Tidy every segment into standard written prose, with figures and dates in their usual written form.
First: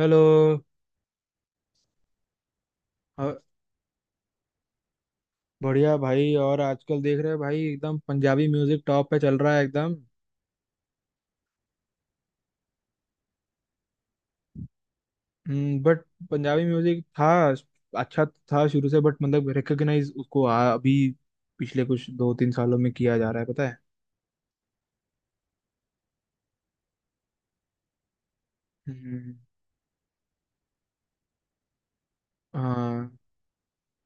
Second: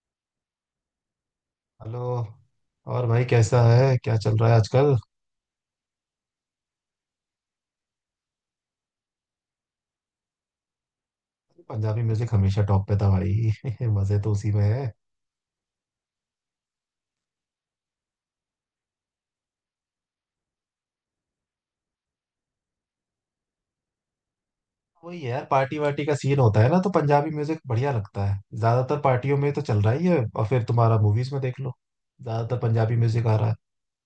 Hello. Hello. और भाई अ- कैसा है, क्या चल रहा है आजकल? बढ़िया भाई। और आजकल देख रहे हैं भाई, एकदम पंजाबी म्यूजिक टॉप पे चल रहा है एकदम। पंजाबी म्यूजिक हमेशा टॉप पे था भाई मजे तो उसी में है। बट पंजाबी म्यूजिक था अच्छा, था शुरू से बट मतलब रिकॉग्नाइज उसको अभी पिछले कुछ दो तीन सालों में किया जा रहा है, पता है। वही है यार, पार्टी वार्टी का सीन होता है ना, तो पंजाबी म्यूजिक बढ़िया लगता है, ज्यादातर हम्म। पार्टियों में तो चल रहा ही है। और फिर तुम्हारा मूवीज में देख लो, ज्यादातर पंजाबी हाँ। म्यूजिक आ रहा है।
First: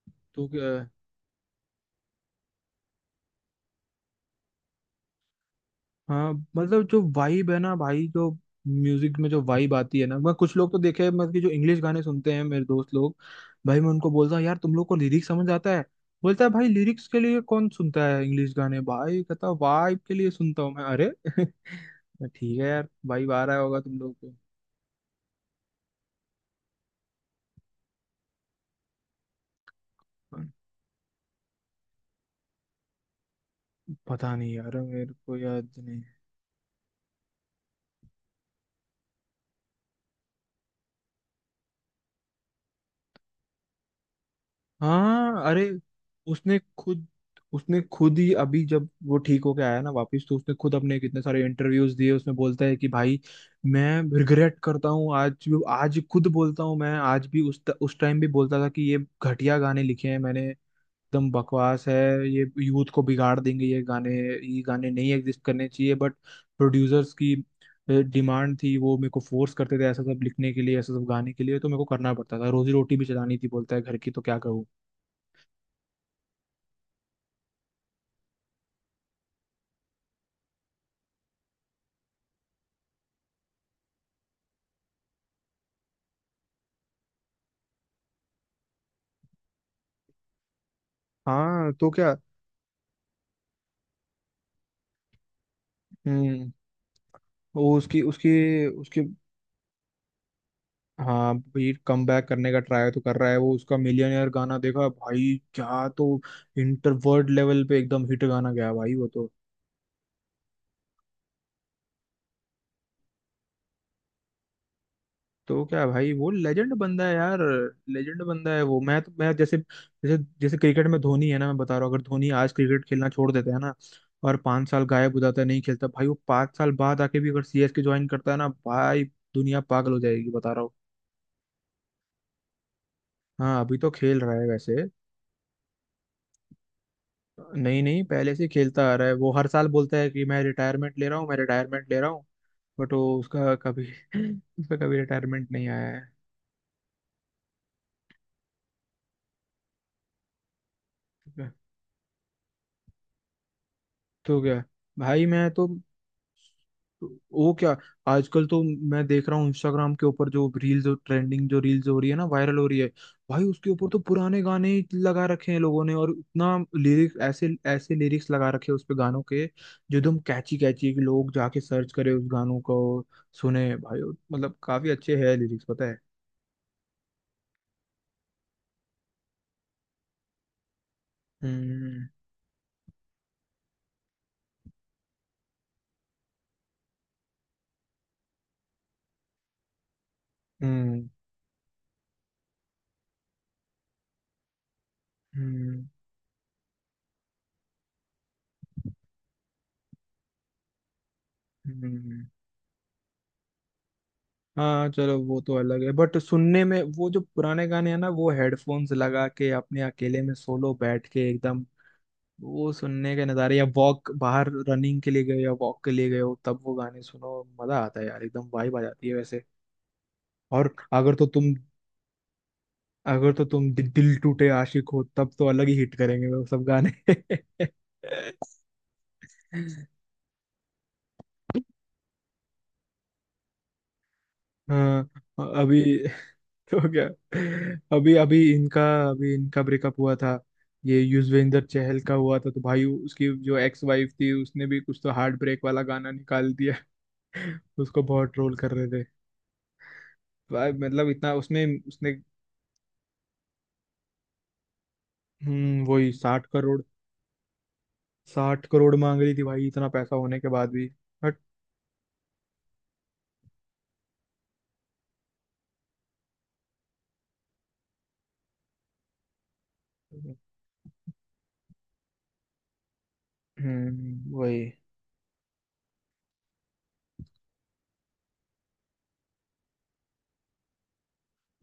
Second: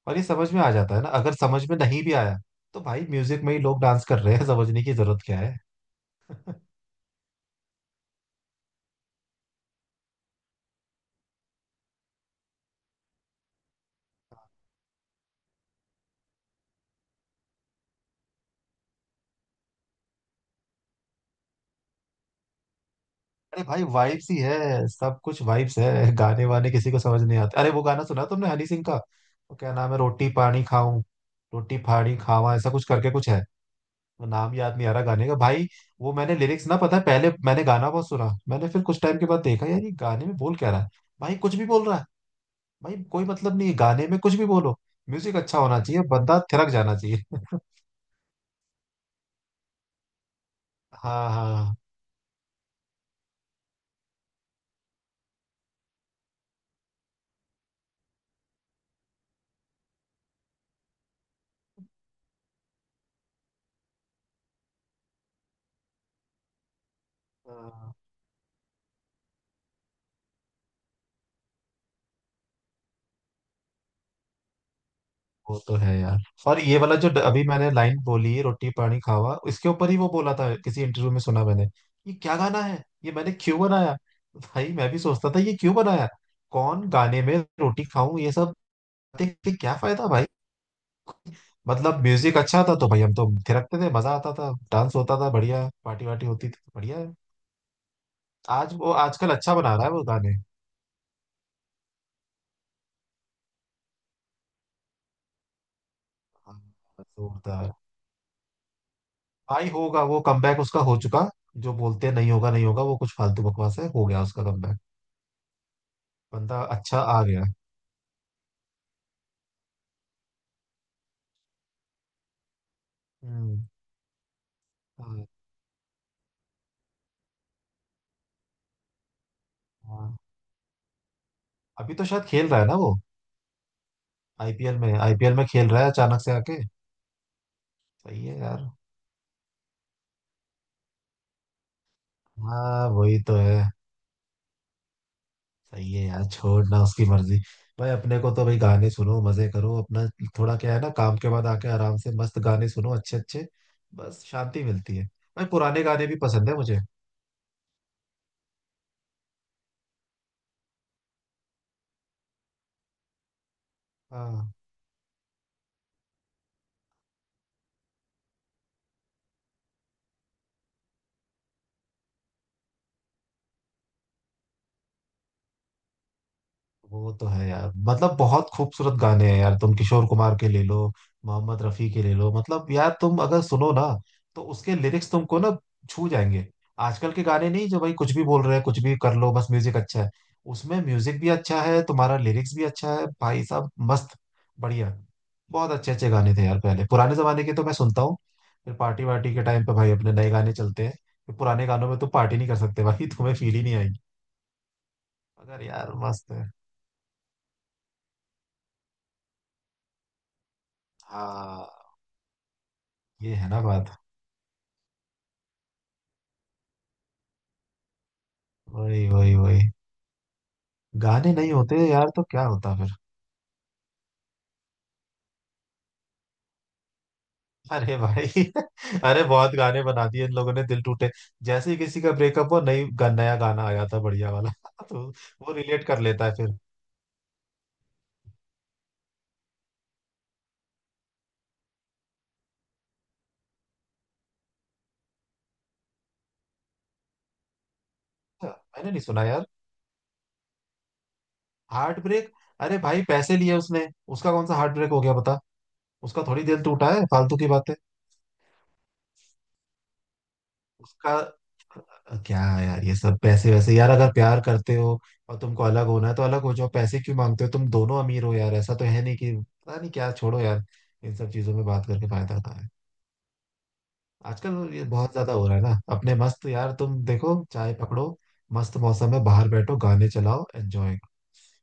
और ये तो समझ में क्या। आ जाता है ना, अगर समझ में नहीं भी आया तो भाई म्यूजिक में ही लोग डांस कर रहे हैं समझने की जरूरत क्या है। हाँ, मतलब जो वाइब है ना भाई, जो म्यूजिक में जो वाइब आती है ना, मैं कुछ लोग तो देखे हैं, मतलब कि जो इंग्लिश गाने सुनते हैं मेरे दोस्त लोग। भाई मैं उनको बोलता हूँ, यार तुम लोग को लिरिक्स समझ आता है? बोलता है भाई लिरिक्स के लिए कौन सुनता है इंग्लिश गाने, भाई कहता वाइब के लिए सुनता हूँ मैं, अरे ठीक है यार, वाइब आ रहा अरे होगा भाई तुम लोग वाइब्स को। ही है, सब कुछ वाइब्स है, गाने वाने किसी को समझ नहीं आते। अरे वो गाना सुना तुमने हनी सिंह का, वो क्या नाम है, रोटी हाँ। पानी खाऊं, रोटी फाड़ी खावा, ऐसा कुछ करके कुछ है। वो पता नाम नहीं यार, याद नहीं आ रहा मेरे गाने का को भाई। याद नहीं। वो मैंने लिरिक्स ना पता है, पहले मैंने गाना बहुत सुना, मैंने फिर कुछ टाइम के बाद देखा यार ये गाने में बोल क्या रहा है। भाई कुछ भी बोल रहा है, भाई कोई मतलब नहीं है गाने में, कुछ भी बोलो म्यूजिक हाँ। अच्छा अरे होना चाहिए, बंदा उसने थिरक जाना खुद चाहिए। उसने खुद ही अभी जब वो ठीक होके आया ना वापस, तो उसने खुद अपने कितने हाँ, सारे हाँ, इंटरव्यूज दिए, उसमें बोलता है कि भाई मैं रिग्रेट करता हूँ आज भी, आज खुद बोलता हूँ मैं, आज भी उस टाइम भी बोलता था कि ये घटिया गाने लिखे हैं मैंने, एकदम बकवास है, ये यूथ को बिगाड़ देंगे, ये गाने नहीं एग्जिस्ट करने चाहिए बट प्रोड्यूसर्स की हाँ। डिमांड थी, वो मेरे को फोर्स करते थे ऐसा सब लिखने के लिए, ऐसा सब गाने के लिए, तो मेरे को करना पड़ता था, रोजी रोटी भी चलानी थी, बोलता है घर की, तो क्या करूँ। वो तो है यार। और ये वाला जो अभी मैंने लाइन बोली, रोटी पानी खावा, इसके ऊपर ही वो बोला था किसी इंटरव्यू में, सुना मैंने। ये क्या गाना है, ये मैंने क्यों बनाया। भाई मैं भी सोचता था ये क्यों बनाया। कौन गाने में रोटी खाऊं ये सब, देख के क्या फायदा भाई। हाँ तो मतलब क्या। म्यूजिक अच्छा था तो भाई हम तो थिरकते थे, मजा आता था, डांस होता था बढ़िया, पार्टी वार्टी होती हम्म। थी, बढ़िया है। वो उसकी उसकी आज वो उसकी आजकल अच्छा बना रहा है वो गाने। हाँ भाई, कम बैक करने का ट्राई तो कर रहा है वो, उसका मिलियनेयर गाना देखा भाई क्या तो, हाँ, इंटर वर्ल्ड लेवल जोरदार। पे एकदम हिट गाना गया भाई वो तो। भाई होगा, वो कमबैक उसका हो चुका। जो बोलते हैं नहीं होगा नहीं होगा, वो कुछ फालतू बकवास है, हो गया उसका कमबैक। तो क्या भाई, वो बंदा लेजेंड अच्छा बंदा है आ यार, गया। लेजेंड बंदा है वो। मैं जैसे, जैसे क्रिकेट में धोनी है ना, मैं बता रहा हूँ अगर धोनी आज क्रिकेट खेलना छोड़ देता है हम्म। ना और 5 साल गायब हो हाँ। जाता है, नहीं खेलता भाई, वो 5 साल बाद आके भी अगर CSK ज्वाइन करता है ना भाई, दुनिया पागल हो हाँ। जाएगी, बता रहा हूँ। अभी तो शायद खेल रहा है ना वो। हाँ अभी तो खेल रहा है वैसे। आईपीएल में खेल रहा है अचानक से आके। नहीं नहीं, सही पहले है से यार। खेलता आ रहा है वो, हर साल बोलता है कि मैं रिटायरमेंट ले रहा हूँ, मैं रिटायरमेंट ले रहा हूँ हाँ बट वो वही तो उसका है। कभी उसका कभी रिटायरमेंट नहीं सही आया। है यार, छोड़ना उसकी मर्जी। भाई अपने को तो भाई गाने सुनो, मजे करो अपना। थोड़ा क्या है ना, काम के बाद है। आके आराम से मस्त गाने सुनो अच्छे अच्छे। बस तो क्या शांति मिलती है। भाई। भाई मैं तो। पुराने गाने भी पसंद है मुझे। वो क्या, आजकल तो मैं देख रहा हूँ इंस्टाग्राम के ऊपर जो रील्स ट्रेंडिंग, जो रील्स हो रही है ना वायरल हो रही है, भाई उसके ऊपर तो पुराने हाँ। गाने ही लगा रखे हैं लोगों ने, और इतना लिरिक्स ऐसे, ऐसे लिरिक्स लगा रखे हैं उस पे गानों के जो एकदम कैची कैची है, कि लोग जाके सर्च करें उस गानों को, सुने भाई। मतलब काफी अच्छे है लिरिक्स, पता है। वो तो है यार, मतलब बहुत खूबसूरत गाने हैं यार, तुम किशोर कुमार के ले लो, मोहम्मद रफी के हम्म। ले लो, मतलब यार तुम अगर सुनो ना तो उसके लिरिक्स तुमको ना छू जाएंगे। आजकल के गाने नहीं, जो भाई कुछ भी बोल रहे हैं, कुछ भी कर लो बस म्यूजिक अच्छा है। उसमें हम्म। म्यूजिक भी अच्छा है, तुम्हारा लिरिक्स भी अच्छा है भाई साहब, मस्त, बढ़िया। बहुत हम्म। अच्छे अच्छे गाने थे यार पहले पुराने जमाने के, तो मैं सुनता हूँ। फिर पार्टी वार्टी के टाइम पे भाई अपने नए गाने चलते हैं। फिर पुराने गानों में तुम हम्म। पार्टी नहीं कर सकते भाई तुम्हें फील ही नहीं आएगी। हाँ चलो, वो तो अगर अलग है यार बट मस्त है। सुनने में वो जो पुराने गाने हैं ना, वो हेडफोन्स लगा के अपने अकेले में सोलो बैठ के एकदम, हाँ, वो सुनने के ये है नज़ारे ना या बात। वॉक बाहर, रनिंग के लिए गए या वॉक के लिए गए हो, तब वो गाने सुनो मजा आता है यार, एकदम वाइब आ वही जाती है वही वैसे। वही। और अगर तो गाने नहीं तुम होते यार तो क्या होता फिर। अगर तो तुम दिल टूटे आशिक हो तब तो अलग ही हिट करेंगे वो सब गाने अरे भाई अरे बहुत गाने बना दिए इन लोगों ने दिल टूटे। जैसे ही किसी का ब्रेकअप हो, नया गाना आ जाता है बढ़िया वाला हाँ। तो वो अभी रिलेट कर लेता है फिर। तो क्या, अभी अभी इनका ब्रेकअप हुआ था, ये युजवेंद्र चहल का हुआ था, तो भाई उसकी जो एक्स वाइफ थी उसने भी कुछ तो हार्ट ब्रेक वाला गाना निकाल दिया उसको बहुत ट्रोल कर मैंने नहीं रहे, सुना यार। भाई मतलब इतना उसमें हार्ट उसने, ब्रेक, अरे भाई पैसे लिए उसने, उसका कौन सा हार्ट ब्रेक हो गया बता। हम्म, वही उसका थोड़ी साठ दिल करोड़ टूटा है, फालतू की बातें। 60 करोड़ मांग रही थी भाई इतना पैसा होने के बाद भी, उसका बट। क्या है यार ये सब पैसे वैसे, यार अगर प्यार करते हो और तुमको अलग होना है तो अलग हो जाओ, पैसे क्यों मांगते हो, तुम दोनों अमीर हो यार, ऐसा तो है नहीं कि पता नहीं क्या, छोड़ो यार, इन सब चीजों में बात करके फायदा होता है। वही। आजकल ये बहुत ज्यादा हो रहा है ना, अपने मस्त यार, तुम देखो चाय पकड़ो, मस्त मौसम में बाहर बैठो, गाने चलाओ, एंजॉय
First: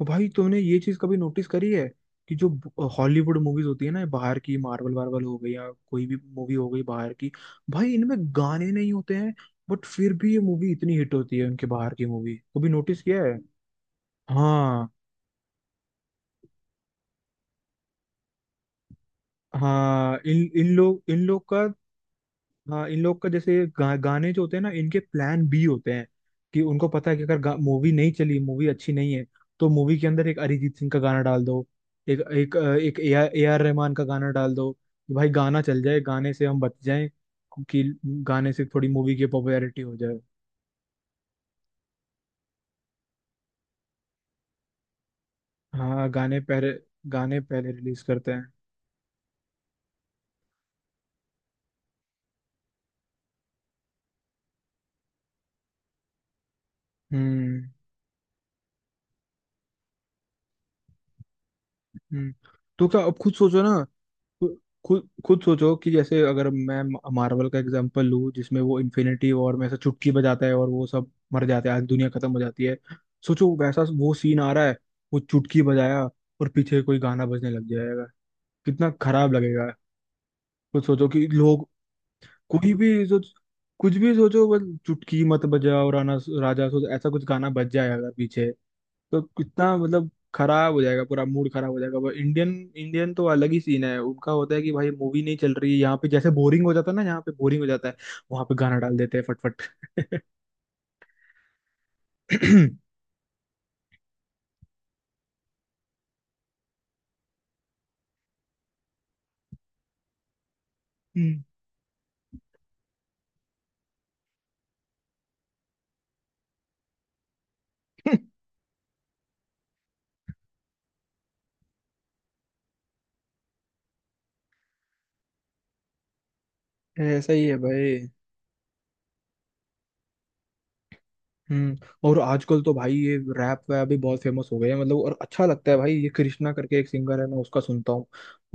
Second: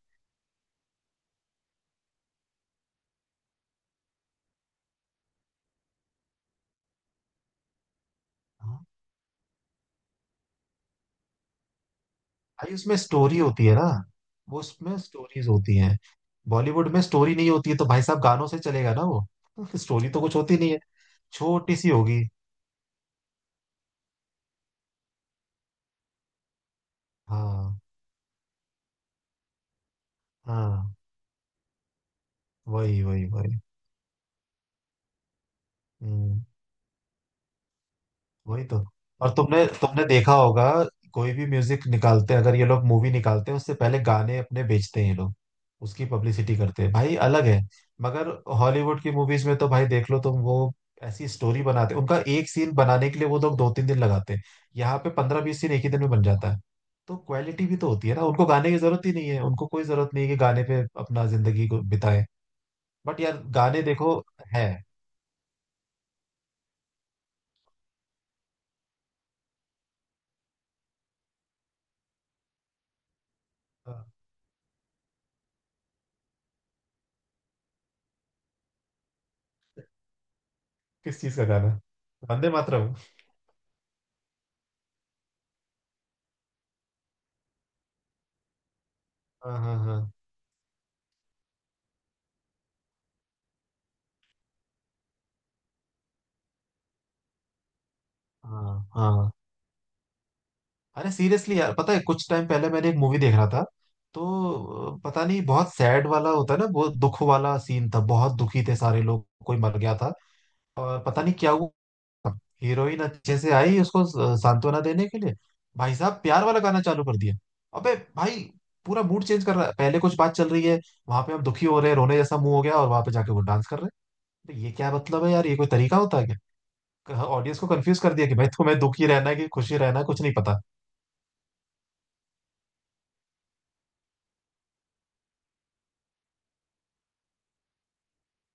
और भाई तुमने ये चीज कभी नोटिस करी है कि जो हॉलीवुड मूवीज होती है ना बाहर की, मार्वल वार्वल हो गई या कोई भी मूवी हो गई बाहर की, भाई इनमें गाने करो। नहीं होते हैं बट फिर भी ये मूवी इतनी हिट होती है उनके, बाहर की मूवी कभी भाई उसमें नोटिस किया है? स्टोरी होती है ना, वो हाँ उसमें स्टोरीज होती हैं। बॉलीवुड में स्टोरी नहीं होती है तो भाई साहब गानों से चलेगा ना वो। स्टोरी हाँ। तो कुछ इन होती नहीं है, इन लोग का छोटी सी होगी। हाँ, इन लोग का जैसे गाने जो होते हैं ना, इनके प्लान बी होते हैं, कि उनको पता है कि अगर हाँ, मूवी नहीं चली, मूवी अच्छी नहीं है, तो मूवी के अंदर एक अरिजीत सिंह हाँ। का गाना डाल दो, एक एक अ, एक वही ए वही आर ए वही। आर रहमान का गाना डाल दो, कि भाई गाना चल जाए, गाने हम्म, से हम बच जाएं, कि गाने वही से तो। थोड़ी मूवी की और तुमने पॉपुलैरिटी हो तुमने जाए। देखा होगा, कोई भी म्यूजिक निकालते हैं, अगर ये लोग मूवी निकालते हैं उससे पहले गाने अपने बेचते हैं ये लोग, उसकी हाँ, गाने पब्लिसिटी पहले करते हैं भाई, गाने अलग है। पहले रिलीज मगर करते हैं। हॉलीवुड की मूवीज में तो भाई देख लो तुम वो, ऐसी स्टोरी बनाते हैं, उनका एक सीन बनाने के लिए वो लोग दो तीन दिन लगाते हैं। यहाँ पे पंद्रह बीस सीन एक ही दिन में बन जाता है। तो क्वालिटी हम्म। भी तो होती है ना, उनको गाने की जरूरत ही नहीं है, उनको कोई जरूरत नहीं है कि गाने पे अपना जिंदगी को बिताए। हम्म। तो क्या, अब बट खुद यार सोचो ना। गाने देखो, खु- है। खुद खुद सोचो कि जैसे, अगर मैं मार्वल का एग्जांपल लूँ जिसमें वो इन्फिनिटी वॉर में ऐसा चुटकी बजाता है और वो सब मर जाते हैं, आज दुनिया खत्म हो जाती है, सोचो वैसा वो सीन आ रहा है, वो चुटकी बजाया और पीछे कोई गाना बजने लग जाएगा, कितना खराब लगेगा। खुद सोचो किस कि चीज का लोग, गाना, वंदे कोई भी मातरम। सोच, कुछ भी सोचो, बस चुटकी मत बजाओ राना राजा, सोचो ऐसा कुछ गाना बज जाए अगर पीछे, तो हाँ कितना हाँ हाँ, मतलब खराब हो जाएगा, पूरा मूड खराब हो जाएगा। इंडियन, इंडियन तो अलग ही सीन है उनका, होता है कि भाई मूवी नहीं चल रही है यहाँ पे, जैसे बोरिंग हो जाता है ना, यहाँ पे बोरिंग हो जाता है, वहां पे हाँ गाना डाल देते हैं हाँ। फटफट। अरे सीरियसली यार, पता है कुछ टाइम पहले मैंने एक मूवी देख रहा था तो पता नहीं, बहुत सैड वाला होता है ना, बहुत दुख वाला सीन था, बहुत दुखी थे सारे लोग, कोई मर गया था और पता नहीं क्या हुआ। हीरोइन अच्छे से आई उसको सांत्वना देने के लिए, भाई साहब प्यार वाला गाना चालू कर दिया। अबे भाई पूरा मूड चेंज कर रहा है, पहले कुछ बात चल रही है, वहां पे हम दुखी हो रहे हैं, रोने जैसा मुंह हो गया, और वहां पे जाके वो डांस कर रहे हैं। तो ये क्या मतलब है यार, ये कोई तरीका होता है? ऐसा ही है ऑडियंस को कंफ्यूज भाई। कर दिया कि भाई तुम्हें दुखी रहना है कि खुशी रहना है, कुछ नहीं पता। हम्म। और आजकल तो भाई ये रैप वैप भी बहुत फेमस हो गए हैं, मतलब और अच्छा लगता है भाई, ये कृष्णा करके एक सिंगर है, मैं उसका सुनता हूँ,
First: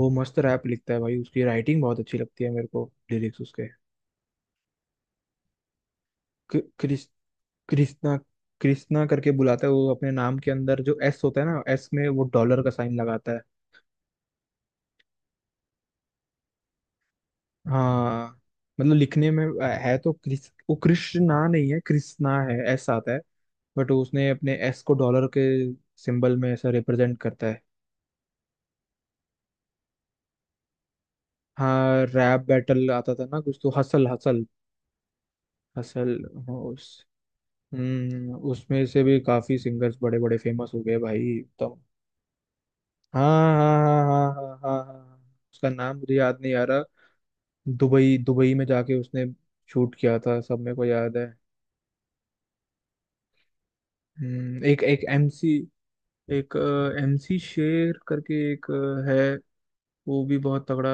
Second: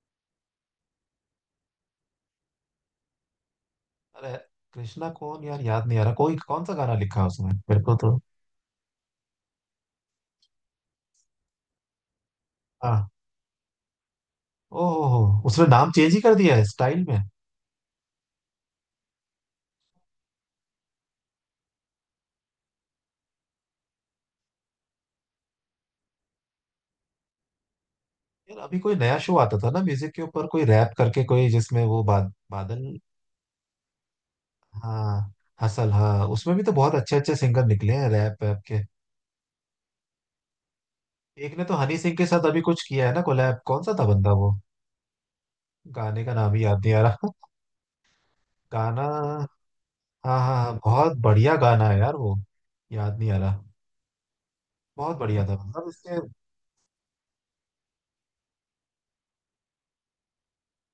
वो मस्त रैप लिखता है भाई, उसकी राइटिंग बहुत अच्छी लगती है मेरे को लिरिक्स उसके, अरे कृष्णा कौन यार, याद नहीं आ रहा, कोई कृ- कौन सा गाना कृष लिखा है उसमें, मेरे को कृष्णा, तो। कृष्णा करके बुलाता है वो, अपने नाम के अंदर जो एस होता है ना, एस में वो डॉलर का साइन हाँ। लगाता है। ओहो, उसने नाम चेंज ही कर दिया है स्टाइल में। हाँ, मतलब लिखने में है तो कृष, वो कृष्णा नहीं है, कृष्णा है, एस आता है, बट उसने अपने एस को डॉलर के सिंबल में ऐसा रिप्रेजेंट करता है। यार अभी कोई नया शो आता था ना म्यूजिक के ऊपर, कोई रैप करके कोई, जिसमें वो हाँ, रैप बादल। बैटल आता था ना, कुछ तो हसल, हसल हाँ, हसल, हसल। हाँ, हाँ उसमें भी तो उस, बहुत अच्छे अच्छे सिंगर निकले हैं हम्म, रैप वैप के। उसमें से भी काफी सिंगर्स बड़े बड़े फेमस हो गए भाई, एक ने तो एकदम। हनी सिंह के साथ अभी कुछ किया है हाँ ना कोलैब, हाँ कौन सा था बंदा हाँ हाँ वो, हाँ हाँ हाँ हाँ, हाँ, हाँ, हाँ, हाँ, उसका नाम मुझे गाने का याद नहीं नाम आ ही याद रहा। नहीं आ रहा। दुबई दुबई में जाके गाना, उसने हाँ शूट किया हाँ था, सब हाँ, मेरे को याद बहुत है। बढ़िया गाना है यार वो, याद नहीं आ रहा। एक एक बहुत बढ़िया एमसी था मतलब इसके। एक MC शेर करके एक है, वो भी बहुत तगड़ा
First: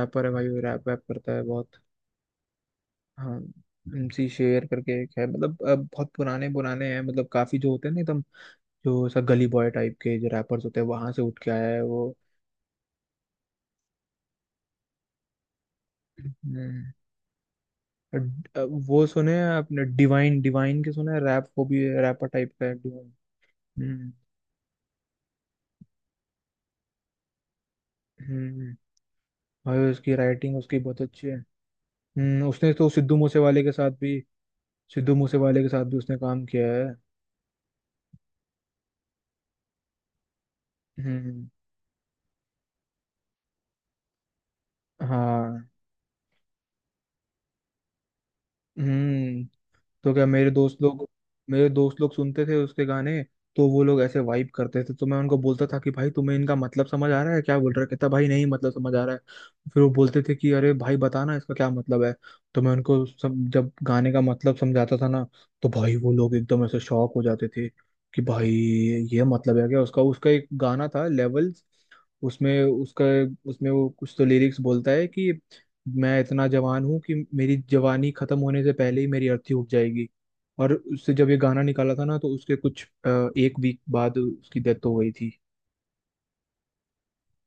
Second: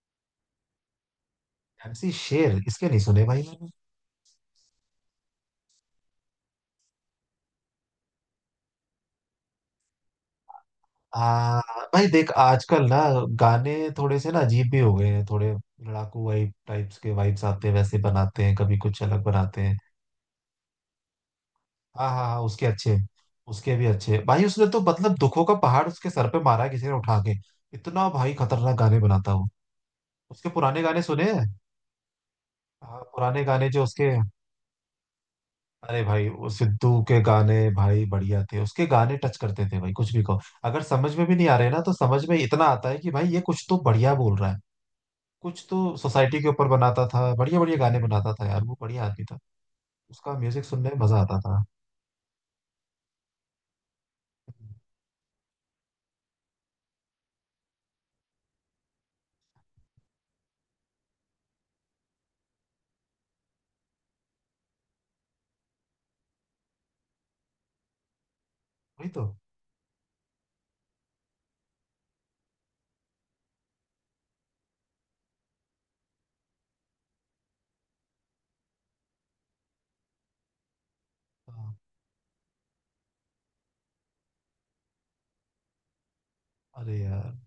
रैपर है भाई, वो रैप वैप करता है बहुत। एमसी शेर, इसके नहीं सुने हाँ, भाई मैंने। MC शेर करके एक है, मतलब बहुत पुराने पुराने हैं, मतलब काफी जो होते हैं ना एकदम, जो सब गली बॉय टाइप के जो रैपर्स होते हैं वहां से उठ के आ, आया है भाई वो। देख आजकल ना गाने थोड़े से ना अजीब भी हो गए हैं, थोड़े लड़ाकू वाइब हम्म, टाइप्स के वाइब्स आते हैं, वैसे अ, बनाते हैं, कभी कुछ वो अलग सुने हैं बनाते हैं। आपने डिवाइन? डिवाइन के सुने हैं? रैप, वो भी हाँ, हाँ रैपर हाँ, टाइप का उसके है अच्छे, डिवाइन। उसके भी हम्म। अच्छे भाई, उसने तो मतलब दुखों का पहाड़ उसके सर पे मारा है किसी ने उठा के, इतना भाई हम्म। खतरनाक गाने बनाता हूँ। भाई उसकी उसके राइटिंग, उसकी पुराने बहुत गाने सुने अच्छी है। हैं। हम्म, उसने तो हाँ सिद्धू पुराने मूसेवाले गाने के जो साथ उसके, भी, सिद्धू मूसेवाले के साथ भी अरे उसने भाई काम वो किया है। सिद्धू के गाने भाई बढ़िया थे, उसके गाने टच करते थे भाई, कुछ भी कहो अगर समझ में भी नहीं हम्म। आ रहे ना तो समझ में इतना आता है कि भाई ये कुछ तो बढ़िया बोल रहा है। कुछ हाँ। तो सोसाइटी के ऊपर बनाता था, बढ़िया बढ़िया गाने बनाता था यार, वो बढ़िया आदमी था, हम्म, तो क्या, उसका म्यूजिक सुनने में मजा आता था। मेरे दोस्त लोग सुनते थे उसके गाने, तो वो लोग ऐसे वाइब करते थे, तो मैं उनको बोलता था कि भाई तुम्हें इनका मतलब समझ आ रहा है, क्या बोल रहा है, कहता भाई नहीं, मतलब समझ आ रहा है। फिर वो बोलते थे कि अरे भाई बताना इसका क्या मतलब है, तो मैं उनको सब, जब गाने का मतलब समझाता था ना, तो भाई वो लोग एकदम ऐसे शॉक हो जाते थे कि भाई वही ये तो। मतलब है क्या उसका। उसका एक गाना था लेवल, उसमें उसका, उसमें वो कुछ तो लिरिक्स बोलता है कि मैं इतना जवान हूँ कि मेरी जवानी खत्म होने से पहले ही मेरी अर्थी उग जाएगी, और उससे जब ये गाना हाँ। निकाला था ना, तो उसके कुछ 1 वीक बाद उसकी डेथ हो गई थी। अरे यार,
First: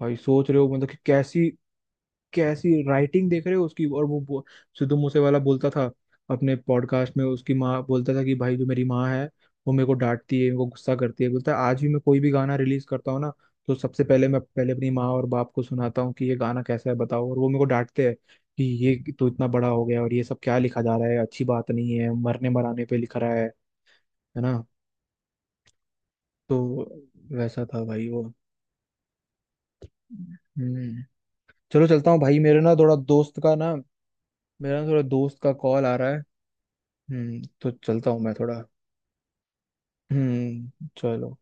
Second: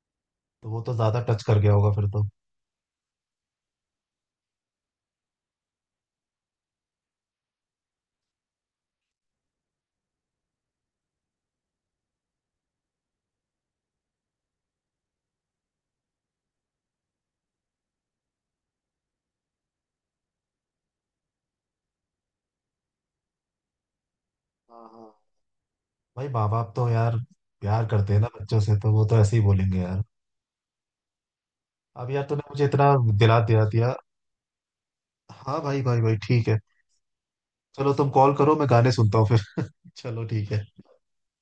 भाई सोच रहे हो तो वो मतलब तो कि ज्यादा टच कैसी, कर गया होगा फिर तो। कैसी राइटिंग देख रहे हो उसकी, और वो सिद्धू मूसे वाला बोलता था अपने पॉडकास्ट में, उसकी माँ, बोलता था कि भाई जो मेरी माँ है वो मेरे को डांटती है, मेरे को गुस्सा करती है, बोलता है आज भी मैं कोई भी गाना रिलीज करता हूँ ना तो सबसे पहले मैं, पहले अपनी माँ और बाप को सुनाता हूँ कि ये गाना कैसा है बताओ, और वो मेरे को डांटते हैं कि ये तो इतना बड़ा हो गया और ये सब क्या लिखा जा रहा है, अच्छी बात नहीं है, मरने मराने पे लिखा रहा है ना। हाँ। हाँ। भाई माँ तो बाप तो यार वैसा था प्यार भाई करते हैं वो। ना बच्चों से, तो वो तो ऐसे ही बोलेंगे यार। हम्म, चलो चलता अब हूँ यार भाई, तूने मेरे मुझे ना इतना थोड़ा दिला दोस्त का दिया ना, दिया। मेरा ना थोड़ा दोस्त का हाँ भाई कॉल आ भाई रहा भाई, है। ठीक है। हम्म, तो चलो चलता तुम हूँ मैं कॉल करो, थोड़ा। मैं गाने सुनता हूँ फिर। चलो ठीक है। चलो।